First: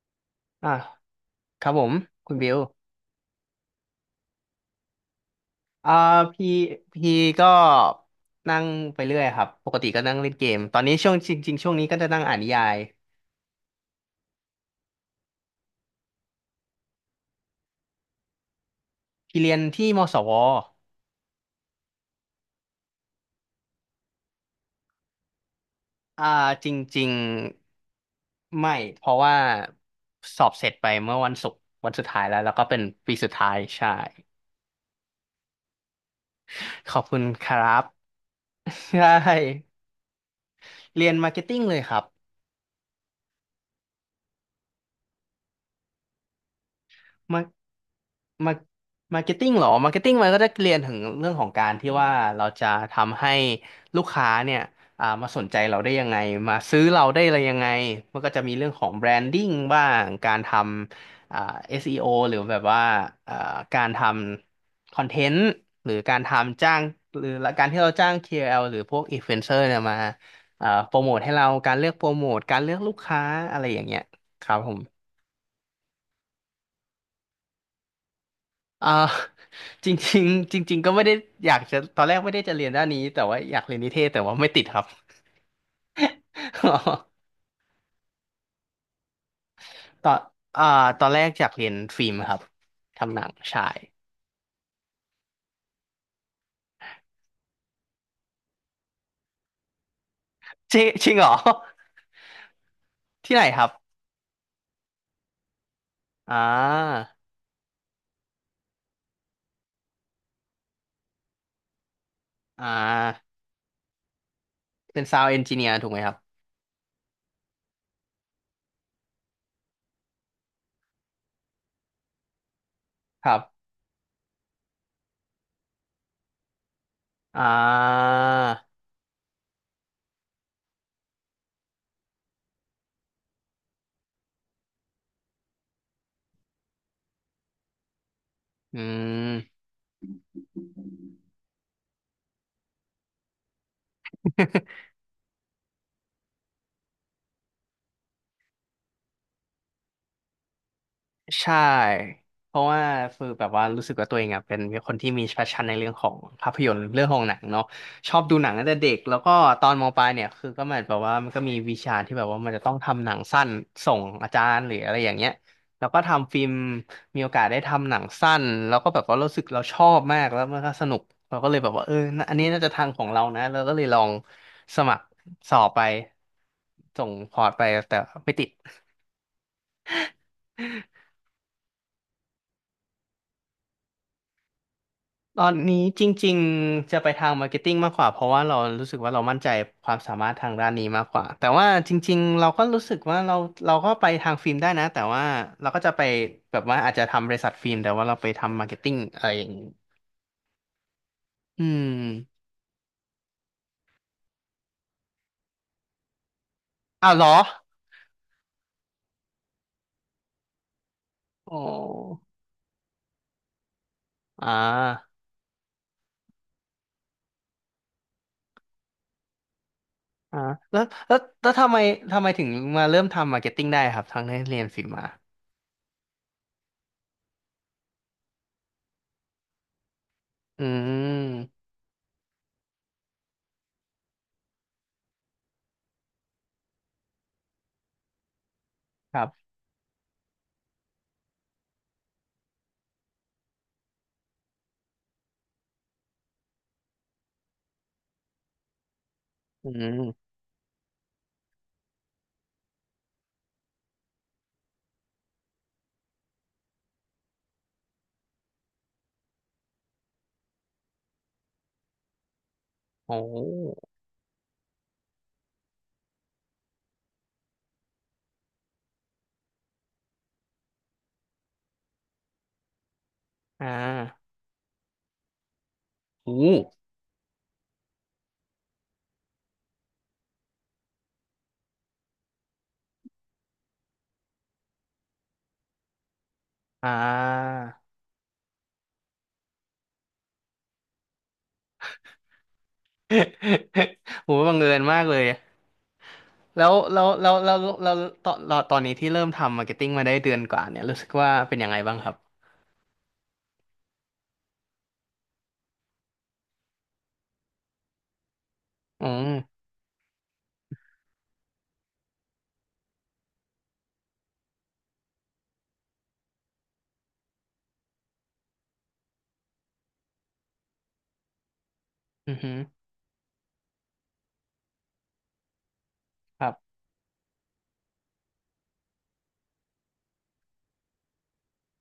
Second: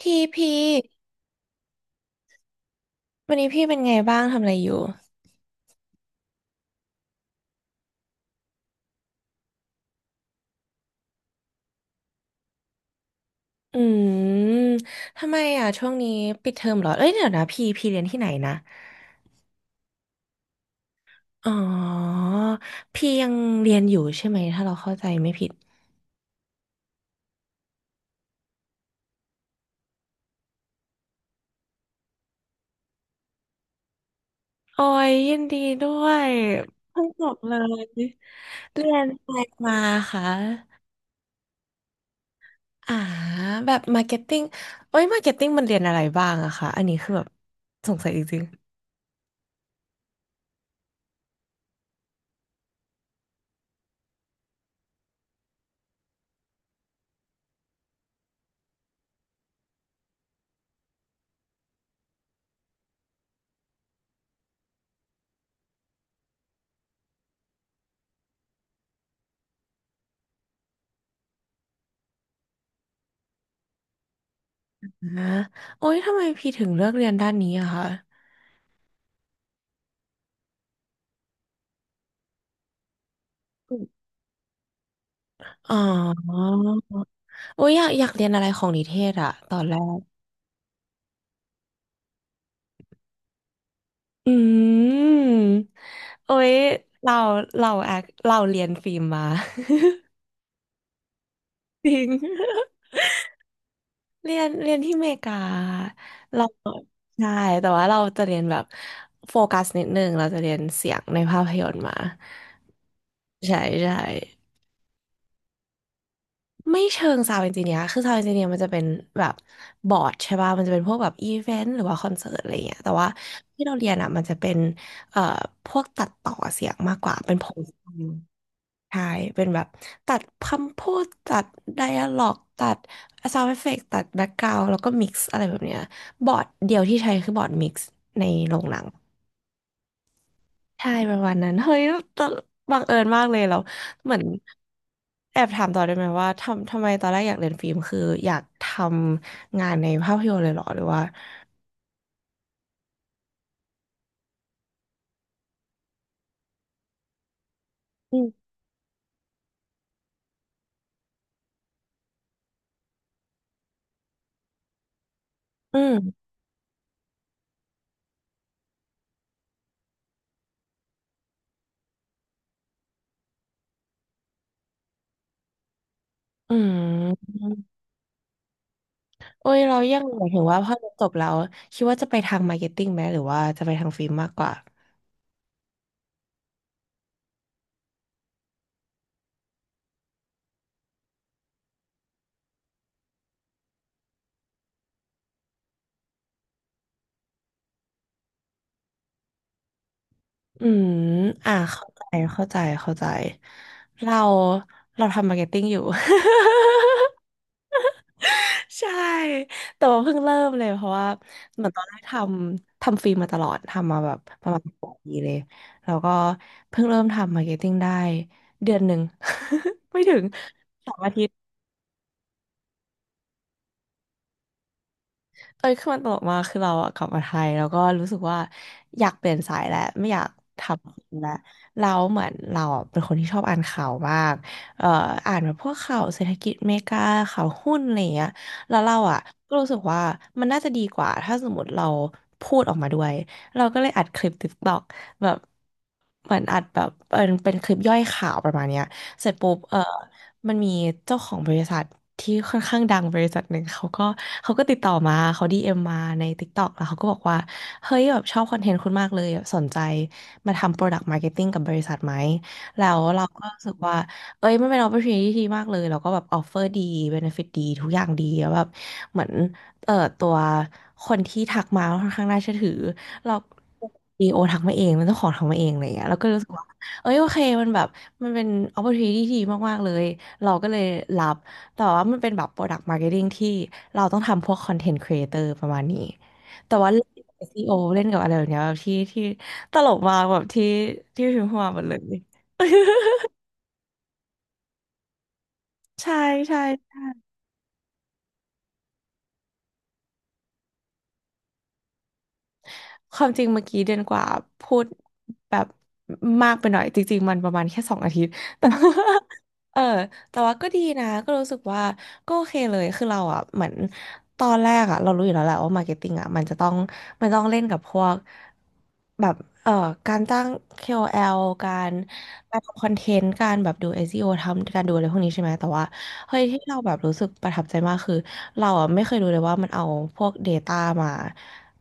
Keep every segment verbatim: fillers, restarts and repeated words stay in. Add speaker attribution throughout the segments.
Speaker 1: ทีพี
Speaker 2: อ่ะครับผมคุณบิว
Speaker 1: วันนี้พี่เป็นไงบ้างทำอะไรอยู่
Speaker 2: อ่าพี่พี่ก็นั่งไปเรื่อยครับปกติก็นั่งเล่นเกมตอนนี้ช่วงจริงๆช่วงนี้ก็จะนั่งอ่านนิยาย
Speaker 1: อืมทำไมอ่ะช่วงนี้ปิดเทอมเหรอเอ้ยเดี๋ยวนะพี่พี่เรียนที่ไหนนะ
Speaker 2: พี่เรียนที่มศว
Speaker 1: อ๋อพี่ยังเรียนอยู่ใช่ไหมถ้าเราเข้าใจไม่ผิด
Speaker 2: อ่าจริงๆไม่เพราะว่าสอบเสร็จไปเมื่อวันศุกร์วันสุดท้ายแล้วแล้วก็เป็นปีสุดท้ายใช่
Speaker 1: โอ้ยยินดีด้วย
Speaker 2: ขอ
Speaker 1: เพิ่
Speaker 2: บ
Speaker 1: ง
Speaker 2: คุ
Speaker 1: จ
Speaker 2: ณ
Speaker 1: บ
Speaker 2: ค
Speaker 1: เล
Speaker 2: รับ
Speaker 1: ยเรี ย
Speaker 2: ใช่
Speaker 1: นอะไรมาคะ
Speaker 2: เรียนมาร์เก็ตติ้งเลยครับ
Speaker 1: อ่าแบบมาร์เก็ตติ้งโอ้ยมาร์เก็ตติ้งมันเรียนอะไรบ้างอะคะอันนี้คือแบบ
Speaker 2: มา
Speaker 1: สงสัยจริง
Speaker 2: มามาร์เก็ตติ้งเหรอมาร์เก็ตติ้งมันก็จะเรียนถึงเรื่องของการที่ว่าเราจะทำให้ลูกค้าเนี่ยอ่ามาสนใจเราได้ยังไงมาซื้อเราได้อะไรยังไงมันก็จะมีเรื่องของแบรนดิ้งบ้างการทำอ่า s e อโอหรือแบบว่าอ่าการทำคอนเทนต์หรือการทำจ้างหรือการที่เราจ้าง k อ l หรือพวกอินฟลูเอนเซอร์เนี่ยมาอ่าโปรโมทให้เราการเลือกโปรโมทการเลือกลูกค้าอะไรอย่างเงี้ยครับผม
Speaker 1: ๆนะโอ้ยทำไมพี่ถึงเลือกเรียนด้านนี้อะคะ
Speaker 2: อ่า จริงๆจริงๆก็ไม่ได้อยากจะตอนแรกไม่ได้จะเรียนด้านนี้แต่ว่าอยากเรียนนิเทศแต่ว่าไม่ติดครับ
Speaker 1: อ๋อ โอ้ยอยากอยากเรียนอะไรของนิเทศอะตอนแรก
Speaker 2: ตอนอ่าตอนแรกอยากเรียนฟิล์มครับทำหนังใชาย
Speaker 1: อืมโอ้ยเราเราแอคเราเรียนฟิล์มมา
Speaker 2: จริงจริงเหรอ
Speaker 1: จริง
Speaker 2: ที่ไหนครับ
Speaker 1: เรียนเรียนที่อเมริกา
Speaker 2: อ่
Speaker 1: เรา
Speaker 2: า
Speaker 1: ใช่แต่ว่าเราจะเรียนแบบโฟกัสนิดนึงเราจะเรียนเสียงในภาพยนตร์มา
Speaker 2: อ่า
Speaker 1: ใช่ใช่
Speaker 2: เป็นซาว n d เอนจิเนียร์ถูกไหมครับ
Speaker 1: ไม่เชิงซาวด์เอนจิเนียร์คือซาวด์เอนจิเนียร์มันจะเป็นแบบบอร์ดใช่ป่ะมันจะเป็นพวกแบบอีเวนต์หรือว่าคอนเสิร์ตอะไรเงี้ยแต่ว่า
Speaker 2: ครั
Speaker 1: ที่
Speaker 2: บ
Speaker 1: เราเรียนอ่ะมันจะเป็นเอ่อพวกตัดต่อเสียงมากกว่า เป็น
Speaker 2: อ่
Speaker 1: โพสต์
Speaker 2: า
Speaker 1: ใช่ เป็นแบบตัดคำพูดตัดไดอะล็อกตัดซาวด์เอฟเฟกต์ตัดแบ็กกราวด์แล้วก็มิกซ์อะไรแบบเนี้ยบอร์ดเดียวที่ใช้คือบอร์ดมิกซ์ในโรงหนั
Speaker 2: อื
Speaker 1: ง
Speaker 2: ม
Speaker 1: ใช่ประมาณนั้นเฮ้ยตอนบังเอิญมากเลยเราเหมือนแอบถามต่อได้ไหมว่าทำทำไมตอนแรกอยากเรียนฟิล์มคืออยากทำงานในภาพยนตร์เลยเหรอหรือว่า
Speaker 2: ใช่เพราะว่าคือแบบว่ารู้สึกว่าตัวเองอ่ะเป็นคนที่มี passion ในเรื่องของภาพยนตร์เรื่องของหนังเนาะช
Speaker 1: อื
Speaker 2: อบดูหนั
Speaker 1: ม
Speaker 2: งตั้งแต่เด็กแล้วก็ตอนมปลายเนี่ยคือก็เหมือนแบบว่ามันก็มีวิชาที่แบบว่ามันจะต้องทำหนังสั้นส่งอาจารย์หรืออะไรอย่างเงี้ย
Speaker 1: อื
Speaker 2: แล้วก็
Speaker 1: ม
Speaker 2: ทำฟิล์มมีโอกาสได้ทำหนังสั้นแล้วก็แบบว่ารู้สึกเราชอบมากแล้วมันก็สนุกเราก็เลยแบบว่าเออน่ะอันนี้น่าจะทางของเรานะเราก็เลยลองสมัครสอบไป
Speaker 1: อื
Speaker 2: ส่ง
Speaker 1: ม
Speaker 2: พอร์ตไปแต่ไม่ติด
Speaker 1: โอ้ยเรายังหมายถึงว่าพอเรียนจบแล้วคิดว่าจะไปทางมาร์เก็ตติ้งไหมหรือว่าจะไปทางฟิล์มมากกว่า
Speaker 2: ตอนนี้จริงๆจะไปทางมาร์เก็ตติ้งมากกว่าเพราะว่าเรารู้สึกว่าเรามั่นใจความสามารถทางด้านนี้มากกว่าแต่ว่าจริงๆเราก็รู้สึกว่าเราเราก็ไปทางฟิล์มได้นะแต่ว่าเราก็จะไปแบบว่าอาจจะทำบริษัทฟิล์มแต่ว่าเราไปทำมาร์เก็ตติ้งอะไรอย่างนี้
Speaker 1: อืมอ่า
Speaker 2: อื
Speaker 1: เข้าใจ
Speaker 2: ม
Speaker 1: เข้าใจเข้าใจเรา เราทำมาร์เก็ตติ้งอยู่
Speaker 2: อ้าว เหรอ
Speaker 1: ใช่แต่ว่าเพิ่งเริ่มเลยเพราะว่า
Speaker 2: โอ้
Speaker 1: เหมือนตอนแรกท
Speaker 2: อ
Speaker 1: ำทำฟิล์มมาตลอดทำมาแบบป
Speaker 2: ่
Speaker 1: ระมาณสอ
Speaker 2: า
Speaker 1: ปีเลยแล้วก็เพิ่งเริ่มทำมาร์เก็ตติ้งได้เดือนหนึ่ง ไม่ถึง
Speaker 2: อ่าแล้ว
Speaker 1: สองอา
Speaker 2: แล้ว
Speaker 1: ทิตย์
Speaker 2: แล้วทำไมทำไมถึงมาเริ่มทำมาร์เก็ตติ้งได้ครับทั้งที่เรียนฟิล์มมา
Speaker 1: เอ้ยคือมันตลกมากคือเราอะกลับมาไทยแล้วก็รู้สึกว่าอยากเปลี่ยนสายแล้วไม่อยากท
Speaker 2: อื
Speaker 1: ำแล้ว
Speaker 2: ม
Speaker 1: เราเหมือนเราอะเป็นคนที่ชอบอ่านข่าวมากเอ่ออ่านแบบพวกข่าวเศรษฐกิจอเมริกาข่าวหุ้นอะไรอย่างเงี้ยแล้วเรา
Speaker 2: ค
Speaker 1: อะ
Speaker 2: รับ
Speaker 1: ก็รู้สึกว่ามันน่าจะดีกว่าถ้าสมมติเราพูดออกมาด้วยเราก็เลยอัดคลิป t i k t อ k แบบเหมือนอัดแบบเป็นเป็นคลิปย่อยข่าวประมาณเนี้ย เสร็จปุ๊บ
Speaker 2: อื
Speaker 1: เออ
Speaker 2: ม
Speaker 1: มันมีเจ้าของบริษัทที่ค่อนข้างดังบริษัทหนึ่งเขาก็เขาก็ติดต่อมาเขาดีเอ็มมาใน TikTok แล้วเขาก็บอกว่า เฮ้ยแบบชอบคอนเทนต์คุณมากเลยแบบสนใจมาทำ Product Marketing กับบริษัทไหมแล้ว
Speaker 2: โอ้
Speaker 1: เราก็รู้สึกว่าเอ้ยมันเป็น opportunity ที่ดีมากเลยแล้วก็แบบออฟเฟอร์ดี benefit ดีทุกอย่างดีแล้วแบบเหมือนเอ่อตัวคนที่ทักมาค่อนข้างน่าเชื่อถือเรา
Speaker 2: อ่
Speaker 1: ดี
Speaker 2: า
Speaker 1: โอทักมาเอง มันต้องขอทักมาเองอะไรอย่างเงี้ยแล้วก็เล
Speaker 2: โอ้
Speaker 1: ยรู้สึกว่า เอ้ยโอเค มันแบบ มันเป็น opportunity ที่ดีมากๆเลย เราก็เลยรับ แต่ว่ามันเป็นแบบ product marketing ที่เราต้องทำพวก content creator ประมาณนี้ แต่
Speaker 2: อ่
Speaker 1: ว่าเล่นกับ เอส อี โอ
Speaker 2: า
Speaker 1: เล่นกับอะไรแบบเนี้ยแบบที่ที่ตลกมากแบบที่ที่พิมพ์เข้ามาหมดเลย
Speaker 2: โหบังเอิญมากเลย
Speaker 1: ใช่ใช่
Speaker 2: แล้วแล้วแล้วแล้วแล้วตอนตอนนี้ที่เริ่มทำมาร์เก็ตติ้งมาได้เดือนกว่าเนี่ย รู้สึกว่าเป็นยังไงบ้างครับ
Speaker 1: ความจริงเมื่อกี้เดือนกว่าพูดแบบมากไปหน่อยจริงๆมันประมาณแค่สองอาทิตย์ แต่
Speaker 2: อืม
Speaker 1: เออแต่ว่าก็ดีนะก็รู้สึกว่าก็โอเคเลยคือเราอ่ะเหมือนตอนแรกอ่ะเรารู้อยู่แล้วแหละว่ามาร์เก็ตติ้งอ่ะมันจะต้องมันต้องเล่นกับพวกแบบเอ่อการตั้ง เค โอ แอล การ
Speaker 2: อือหื
Speaker 1: กา
Speaker 2: อ
Speaker 1: รทำคอนเทนต์การแบบดู เอส อี โอ ทำการดูอะไรพวกนี้ใช่ไหมแต่ว่าเฮ้
Speaker 2: ค
Speaker 1: ย
Speaker 2: รับ
Speaker 1: ที่เราแบบรู้สึกประทับใจมากคือเราอ่ะไม่เคยรู้เลยว่ามันเอาพวก Data มา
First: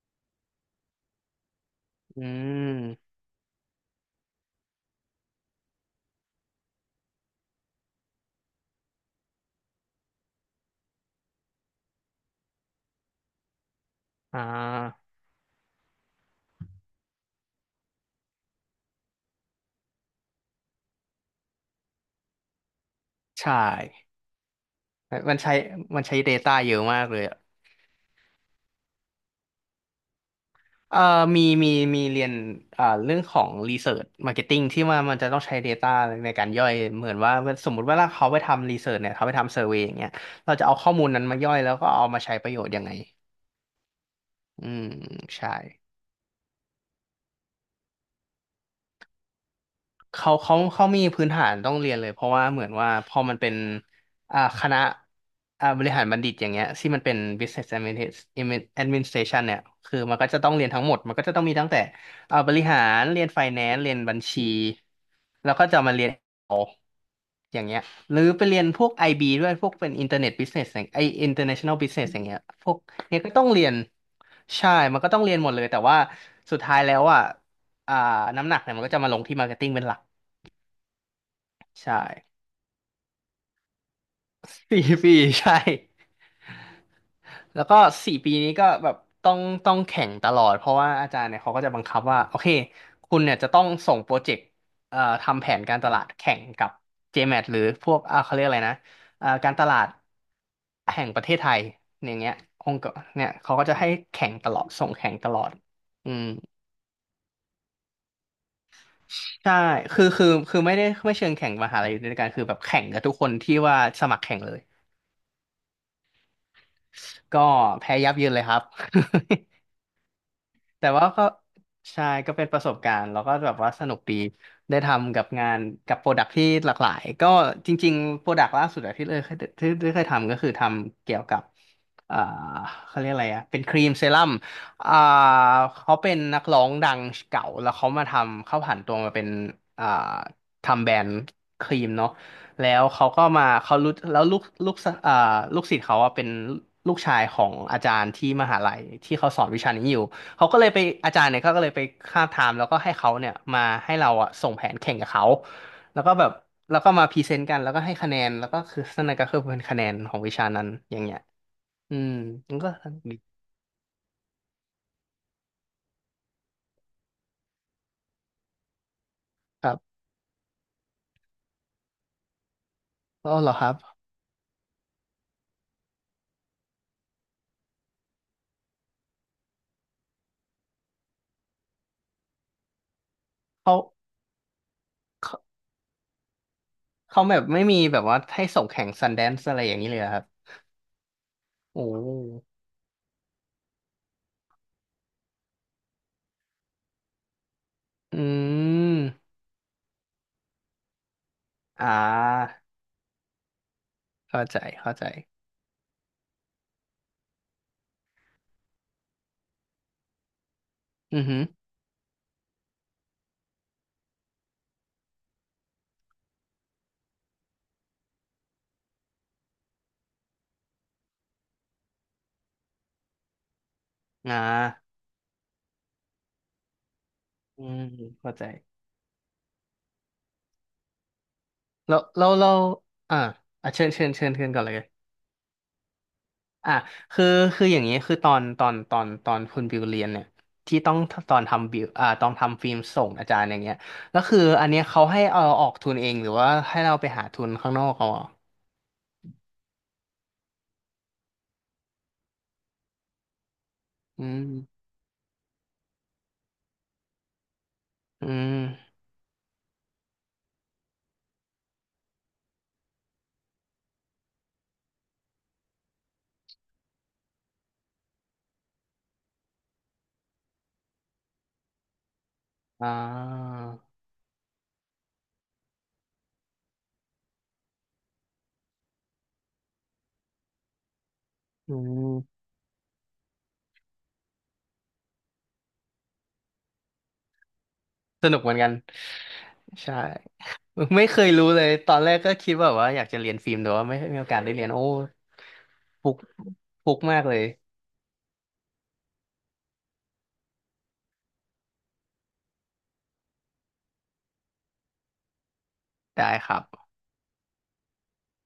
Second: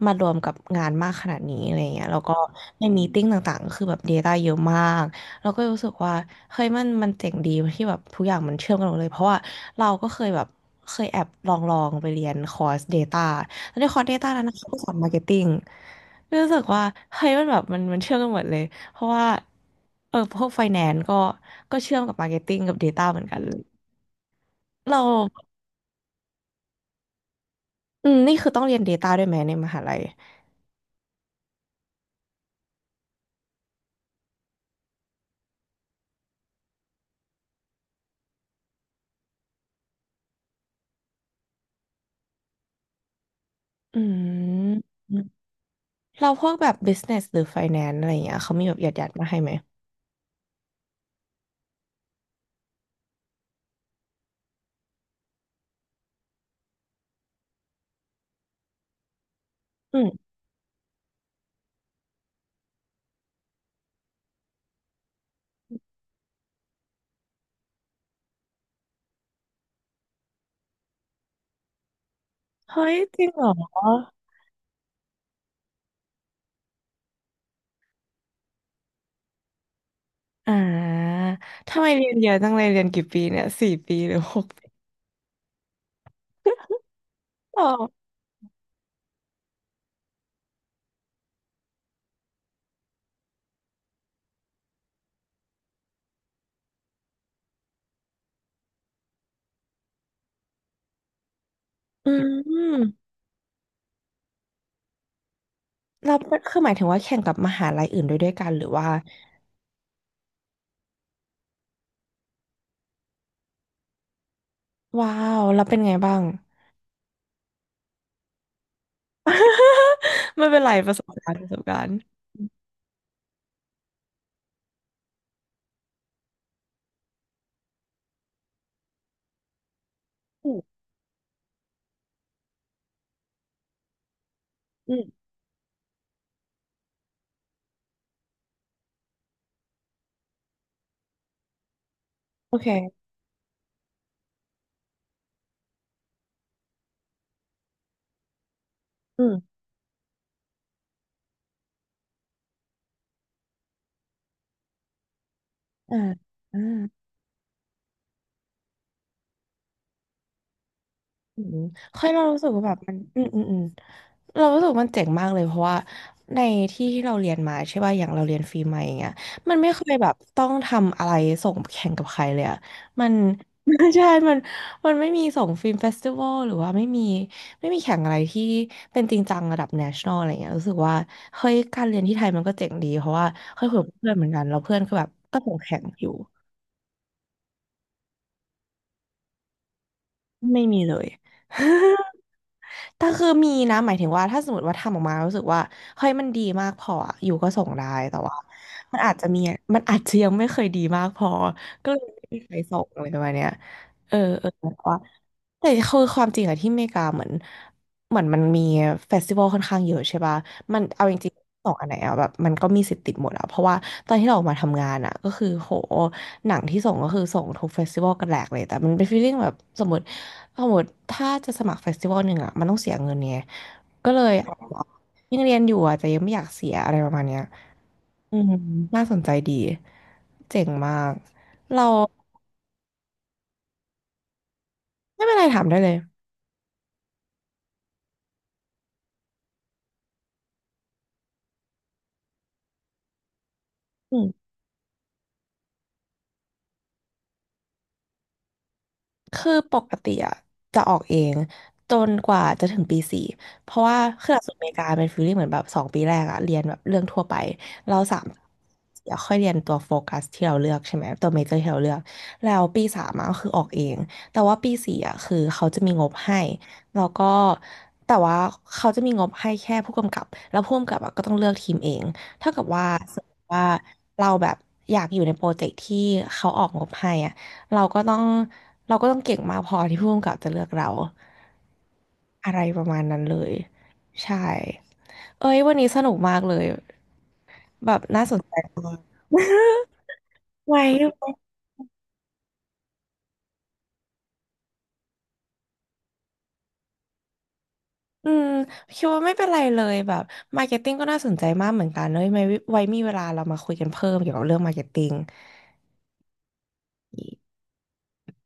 Speaker 1: มารวมกับงานมากขนาดนี้อะไรเงี้ยแล้ว
Speaker 2: อื
Speaker 1: ก็ในมี
Speaker 2: ม
Speaker 1: ติ้งต่างๆก็คือแบบ Data เยอะมาก เราก็รู้สึกว่าเฮ้ยมันมันเจ๋งดีที่แบบทุกอย่างมันเชื่อมกันหมดเลยเพราะว่าเราก็เคยแบบเคยแอบลองลองไปเรียนคอร์ส Data แล้วในคอร์ส Data
Speaker 2: อ่
Speaker 1: นั้นนะเขาก็สอนมา
Speaker 2: า
Speaker 1: ร์เก็ตติ้งรู้สึกว่าเฮ้ยมันแบบมันมันเชื่อมกันหมดเลยเพราะว่าเออพวกไฟแนนซ์ก็ก็เชื่อมกับมาร์เก็ตติ้งกับ Data เหมือนกัน
Speaker 2: ใช
Speaker 1: เลย
Speaker 2: ่
Speaker 1: เรา
Speaker 2: มันใช้มันใช้ Data เยอะมากเลยอะ
Speaker 1: อืมนี่คือต้องเรียน ดาต้า ด้วยไหมในมหาลัย
Speaker 2: เอ่อมีมีมีเรียนอ่าเรื่องของ Research Marketing ที่ว่ามันจะต้องใช้ Data ในการย่อย เหมือนว่าสมมุติว่าเขาไปทำ Research เนี่ยเขาไปทำ Survey อย่างเงี้ยเราจะเอาข้อมูลนั้นมาย่อยแล้วก็เอามาใช้ประโยชน์ยังไง
Speaker 1: อื
Speaker 2: อืม
Speaker 1: ม
Speaker 2: ใช่
Speaker 1: เราพวกแบบ บิสเนส หรือ ไฟแนนซ์ อะไรอย่างเงี้ยเขามีแบบหยัดๆมาให้ไหม
Speaker 2: เขาเขาเขามีพื้นฐานต้องเรียนเลยเพราะว่าเหมือนว่าพอมันเป็นอ่าคณะอ่าบริหารบัณฑิตอย่างเงี้ยที่มันเป็น Business Administ- Administration เนี่ยคื
Speaker 1: อื
Speaker 2: อมันก็
Speaker 1: ม
Speaker 2: จะต้องเรียนทั้งหมดมันก็จะต้องมีตั้งแต่อ่าบริหารเรียน Finance เรียนบัญชีแล้วก็จะมาเรียนเอาอย่างเงี้ยหรือไปเรียนพวกไอบีด้วยพวกเป็น Internet Business อย่างไอ International Business อย่างเงี้ยพวก
Speaker 1: เฮ้ยจ
Speaker 2: เนี้ย
Speaker 1: ริง
Speaker 2: ก็
Speaker 1: เห
Speaker 2: ต้
Speaker 1: ร
Speaker 2: อง
Speaker 1: อ
Speaker 2: เรียนใช่มันก็ต้องเรียนหมดเลยแต่ว่าสุดท้ายแล้วอ่ะอ่าน้ำหนักเนี่ยมันก็จะมาลงที่ Marketing เป็นหลัก
Speaker 1: อ่า ทำไม
Speaker 2: ใช่
Speaker 1: เรียนเยอะจังเลยเรียนกี่ปีเนี่ยสี่ปีหรือหกปี
Speaker 2: สี่ปีใช่
Speaker 1: อ๋
Speaker 2: แล้
Speaker 1: อ
Speaker 2: วก็สี่ปีนี้ก็แบบต้องต้องแข่งตลอดเพราะว่าอาจารย์เนี่ยเขาก็จะบังคับว่าโอเคคุณเนี่ยจะต้องส่งโปรเจกต์เอ่อทำแผนการตลาดแข่งกับ เจ เอ็ม เอ ที หรือพวกอ่าเขาเรียกอะไรนะเอ่อการตลาดแห่งประเทศไทยอ
Speaker 1: อื
Speaker 2: ย่างเงี้ยองค์กร
Speaker 1: ม
Speaker 2: เนี่ยเขาก็จะให้แข่งตลอดส่งแข่งตลอดอื
Speaker 1: เรา
Speaker 2: ม
Speaker 1: เป็นคือหมายถึงว่าแข่งกับมหาลัยอื่นด้วยด้วยกันหรือว่า
Speaker 2: ใช่คือคือคือไม่ได้ไม่เชิงแข่งมหาลัยอยู่ด้วยกันคือแบบแข่งกับทุกคนที่ว่าสมัครแข่งเลย
Speaker 1: ว้าวเราเป็นไงบ้าง
Speaker 2: ก็แพ้ยับเยินเลยครับ
Speaker 1: ไม่ เป็นไร
Speaker 2: แต่
Speaker 1: ประส
Speaker 2: ว่า
Speaker 1: บ
Speaker 2: ก็
Speaker 1: การณ์ประสบการณ์
Speaker 2: ใช่ก็เป็นประสบการณ์แล้วก็แบบว่าสนุกดีได้ทำกับงานกับโปรดักที่หลากหลายก็จริงๆโปรดักล่าสุดอะที่เลยเคยที่ที่เคยทำก็คื
Speaker 1: อื
Speaker 2: อ
Speaker 1: ม
Speaker 2: ทำเกี่ยวกับอ่าเขาเรียกอะไรอะเป็นครีมเซรั่ม
Speaker 1: อื
Speaker 2: อ่า
Speaker 1: ม
Speaker 2: เขาเป็นนักร้องดังเก่าแล้วเขามาทำเขาผันตัวมาเป็นอ่าทำแบรนด์ครีมเนาะ
Speaker 1: โอเค
Speaker 2: แล้วเขาก็มาเขารู้แล้วลูกลูกสะอ่าลูกศิษย์เขาอะเป็นลูกชายของอาจารย์ที่มหาลัยที่
Speaker 1: อื
Speaker 2: เขาสอน
Speaker 1: ม
Speaker 2: วิชานี้อยู่ เขาก็เลยไปอาจารย์เนี่ยเขาก็เลยไปคาบถามแล้วก็ให้เขาเนี่ยมาให้เราอะส่งแผนแข่งกับเขา
Speaker 1: อ่า
Speaker 2: แล้วก็แบบ
Speaker 1: อ่า
Speaker 2: แล้วก็มาพรีเซนต์กันแล้วก็ให้คะแนนแล้วก็คือนั่นก็คือเป็นคะแนนของวิชานั้นอย่างเงี้ย
Speaker 1: อืม
Speaker 2: อื
Speaker 1: ค่อย
Speaker 2: ม
Speaker 1: เรารู้สึก
Speaker 2: มัน
Speaker 1: ว่า
Speaker 2: ก็
Speaker 1: แบบ
Speaker 2: ส
Speaker 1: มัน
Speaker 2: นุกดี
Speaker 1: อืมอืมอืมเรารู้สึกว่ามันเจ๋งมากเลยเพราะว่าในที่ที่เราเรียนมาใช่ป่ะอย่างเราเรียนฟรีมาอย่างเงี้ยมัน
Speaker 2: ค
Speaker 1: ไม่
Speaker 2: รั
Speaker 1: เคย
Speaker 2: บ
Speaker 1: แบบต้องทำอะไรส่งแข่งกับใครเลยอะมัน
Speaker 2: อ๋อเหรอครับ
Speaker 1: ใช่มันมันไม่มีส่งฟิล์มเฟสติวัลหรือว่าไม่มีไม่มีแข่งอะไรที่เป็นจริงจังระดับ แนชันนอล อะไรเงี้ยรู้สึกว่าเฮ้ยการเรียนที่ไทยมันก็เจ๋งดีเพราะว่าเคย
Speaker 2: เขา
Speaker 1: คุยกับเพื่อนเหมือนกันแล้วเพื่อนก็แบบ
Speaker 2: เขา
Speaker 1: ก็ส่งแข่งอยู่
Speaker 2: เขาแบบไม่มีแบบว่าให้ส่งแข่งซันแดนซ์อะไรอย่างนี้เลยเหรอครับ
Speaker 1: ไม่มีเลย
Speaker 2: โอ้
Speaker 1: แต่คือมีนะหมายถึงว่าถ้าสมมติว่าทำออกมารู้สึกว่าเฮ้ยมันดีมากพออะอยู่ก็ส่งได้
Speaker 2: อื
Speaker 1: แต่ว่ามันอาจจะ
Speaker 2: ม
Speaker 1: มีมันอาจจะยังไม่เคยดีมากพอ
Speaker 2: อ่
Speaker 1: ก็เลยไม่มีใค
Speaker 2: า
Speaker 1: รส่งอะไรประมาณเนี้ยเออ
Speaker 2: เข้า
Speaker 1: เออ
Speaker 2: ใจ
Speaker 1: แต่
Speaker 2: เข้า
Speaker 1: ว่า
Speaker 2: ใจ
Speaker 1: แต่คือความจริงอะที่อเมริกาเหมือนเหมือนมันมีเฟสติวัลค่อนข้างเยอะใช่ป่ะมันเอาจ
Speaker 2: อือ
Speaker 1: ริง
Speaker 2: หือ
Speaker 1: ๆสองอันไหนอะแบบมันก็มีสิทธิ์ติดหมดอะเพราะว่าตอนที่เราออกมาทำงานอะก็คือโหหนังที่ส่งก็คือส่งทุกเฟสติวัลกันแหลกเลยแต่มันเป็นฟีลลิ่งแบบสมมติ เอาหมดถ้าจะสมัครเฟสติวัลหนึ่งอ่ะมันต้องเสียเงินไงก็เล
Speaker 2: อ่
Speaker 1: ยอ
Speaker 2: า
Speaker 1: อยังเรียนอยู่อ่ะแต่ยังไม่อยากเสียอะไรประมาณเนี้ย
Speaker 2: อืมเข้า
Speaker 1: อื
Speaker 2: ใจ
Speaker 1: มน่าสนใจดี เจ๋งมาก เรา
Speaker 2: แล้วแล้วเราอ่าอ่ะเชิญเชิญเชิญเชิญก่อนเลย
Speaker 1: ไม่เป็นไรถามได้เลย
Speaker 2: อ่ะคือคืออย่างนี้คือตอนตอนตอนตอนคุณบิวเรียนเนี่ยที่ต้องตอนทำบิวอ่าตอนทำฟิล์มส่งอาจารย์อย่างเงี้ย
Speaker 1: อื
Speaker 2: แล้วคือ
Speaker 1: ม
Speaker 2: อันเนี้ยเขาให้เอาออกทุนเองหรือว่าให้เราไปหาทุนข้างนอกเขาอ่ะ
Speaker 1: คือปกติอะจะออกเองจนกว่าจะถึงปีสี่เพราะว่า
Speaker 2: อื
Speaker 1: คือหลักสูตรอเม
Speaker 2: ม
Speaker 1: ริกาเป็นฟีลลิ่งเหมือนแบบสองปีแรกอะเรียนแบบเรื่องทั่วไปเราสาม
Speaker 2: อืม
Speaker 1: เดี๋ยวค่อยเรียนตัวโฟกัสที่เราเลือกใช่ไหมตัวเมเจอร์ที่เราเลือกแล้วปีสามอะก็คือออกเองแต่ว่าปีสี่อะคือเขาจะมีงบให้แล้วก็แต่ว่าเขาจะมีงบให้แค่ผู้กำกับแล้วผู้กำกับอะก็ต้องเลือกทีมเองเท่ากับว่า
Speaker 2: อ่า
Speaker 1: สมมติว่าเราแบบอยากอยู่ในโปรเจกต์ที่เขาออกงบให้อะ เราก็ต้องเราก็ต้องเก่งมากพอที่ผู้กำกับจะเลือกเรา
Speaker 2: อืม
Speaker 1: อะไรประมาณนั้นเลยใช่เอ้ยวันนี้สนุกมากเลยแบบน่า
Speaker 2: ส
Speaker 1: ส
Speaker 2: นุ
Speaker 1: น
Speaker 2: กเห
Speaker 1: ใจ
Speaker 2: มือนกัน
Speaker 1: มาก
Speaker 2: ใช่
Speaker 1: ไว้
Speaker 2: ไม่เคยรู้เลยตอนแรกก็คิดแบบว่าอยากจะเรียนฟิล์มแต่ว่าไม่มีโอกาสได้เรียนโอ้ฟุกฟุกมากเลย
Speaker 1: อืมคิดว่าไม่เป็นไรเลยแบบมาร์เก็ตติ้งก็น่าสนใจมากเหมือนกันเนอะไว้ไว้มีเวลาเรามาคุยกันเพิ่มเกี่ยวกับเรื่องมาร์เก็ตติ้ง
Speaker 2: ได้ครับ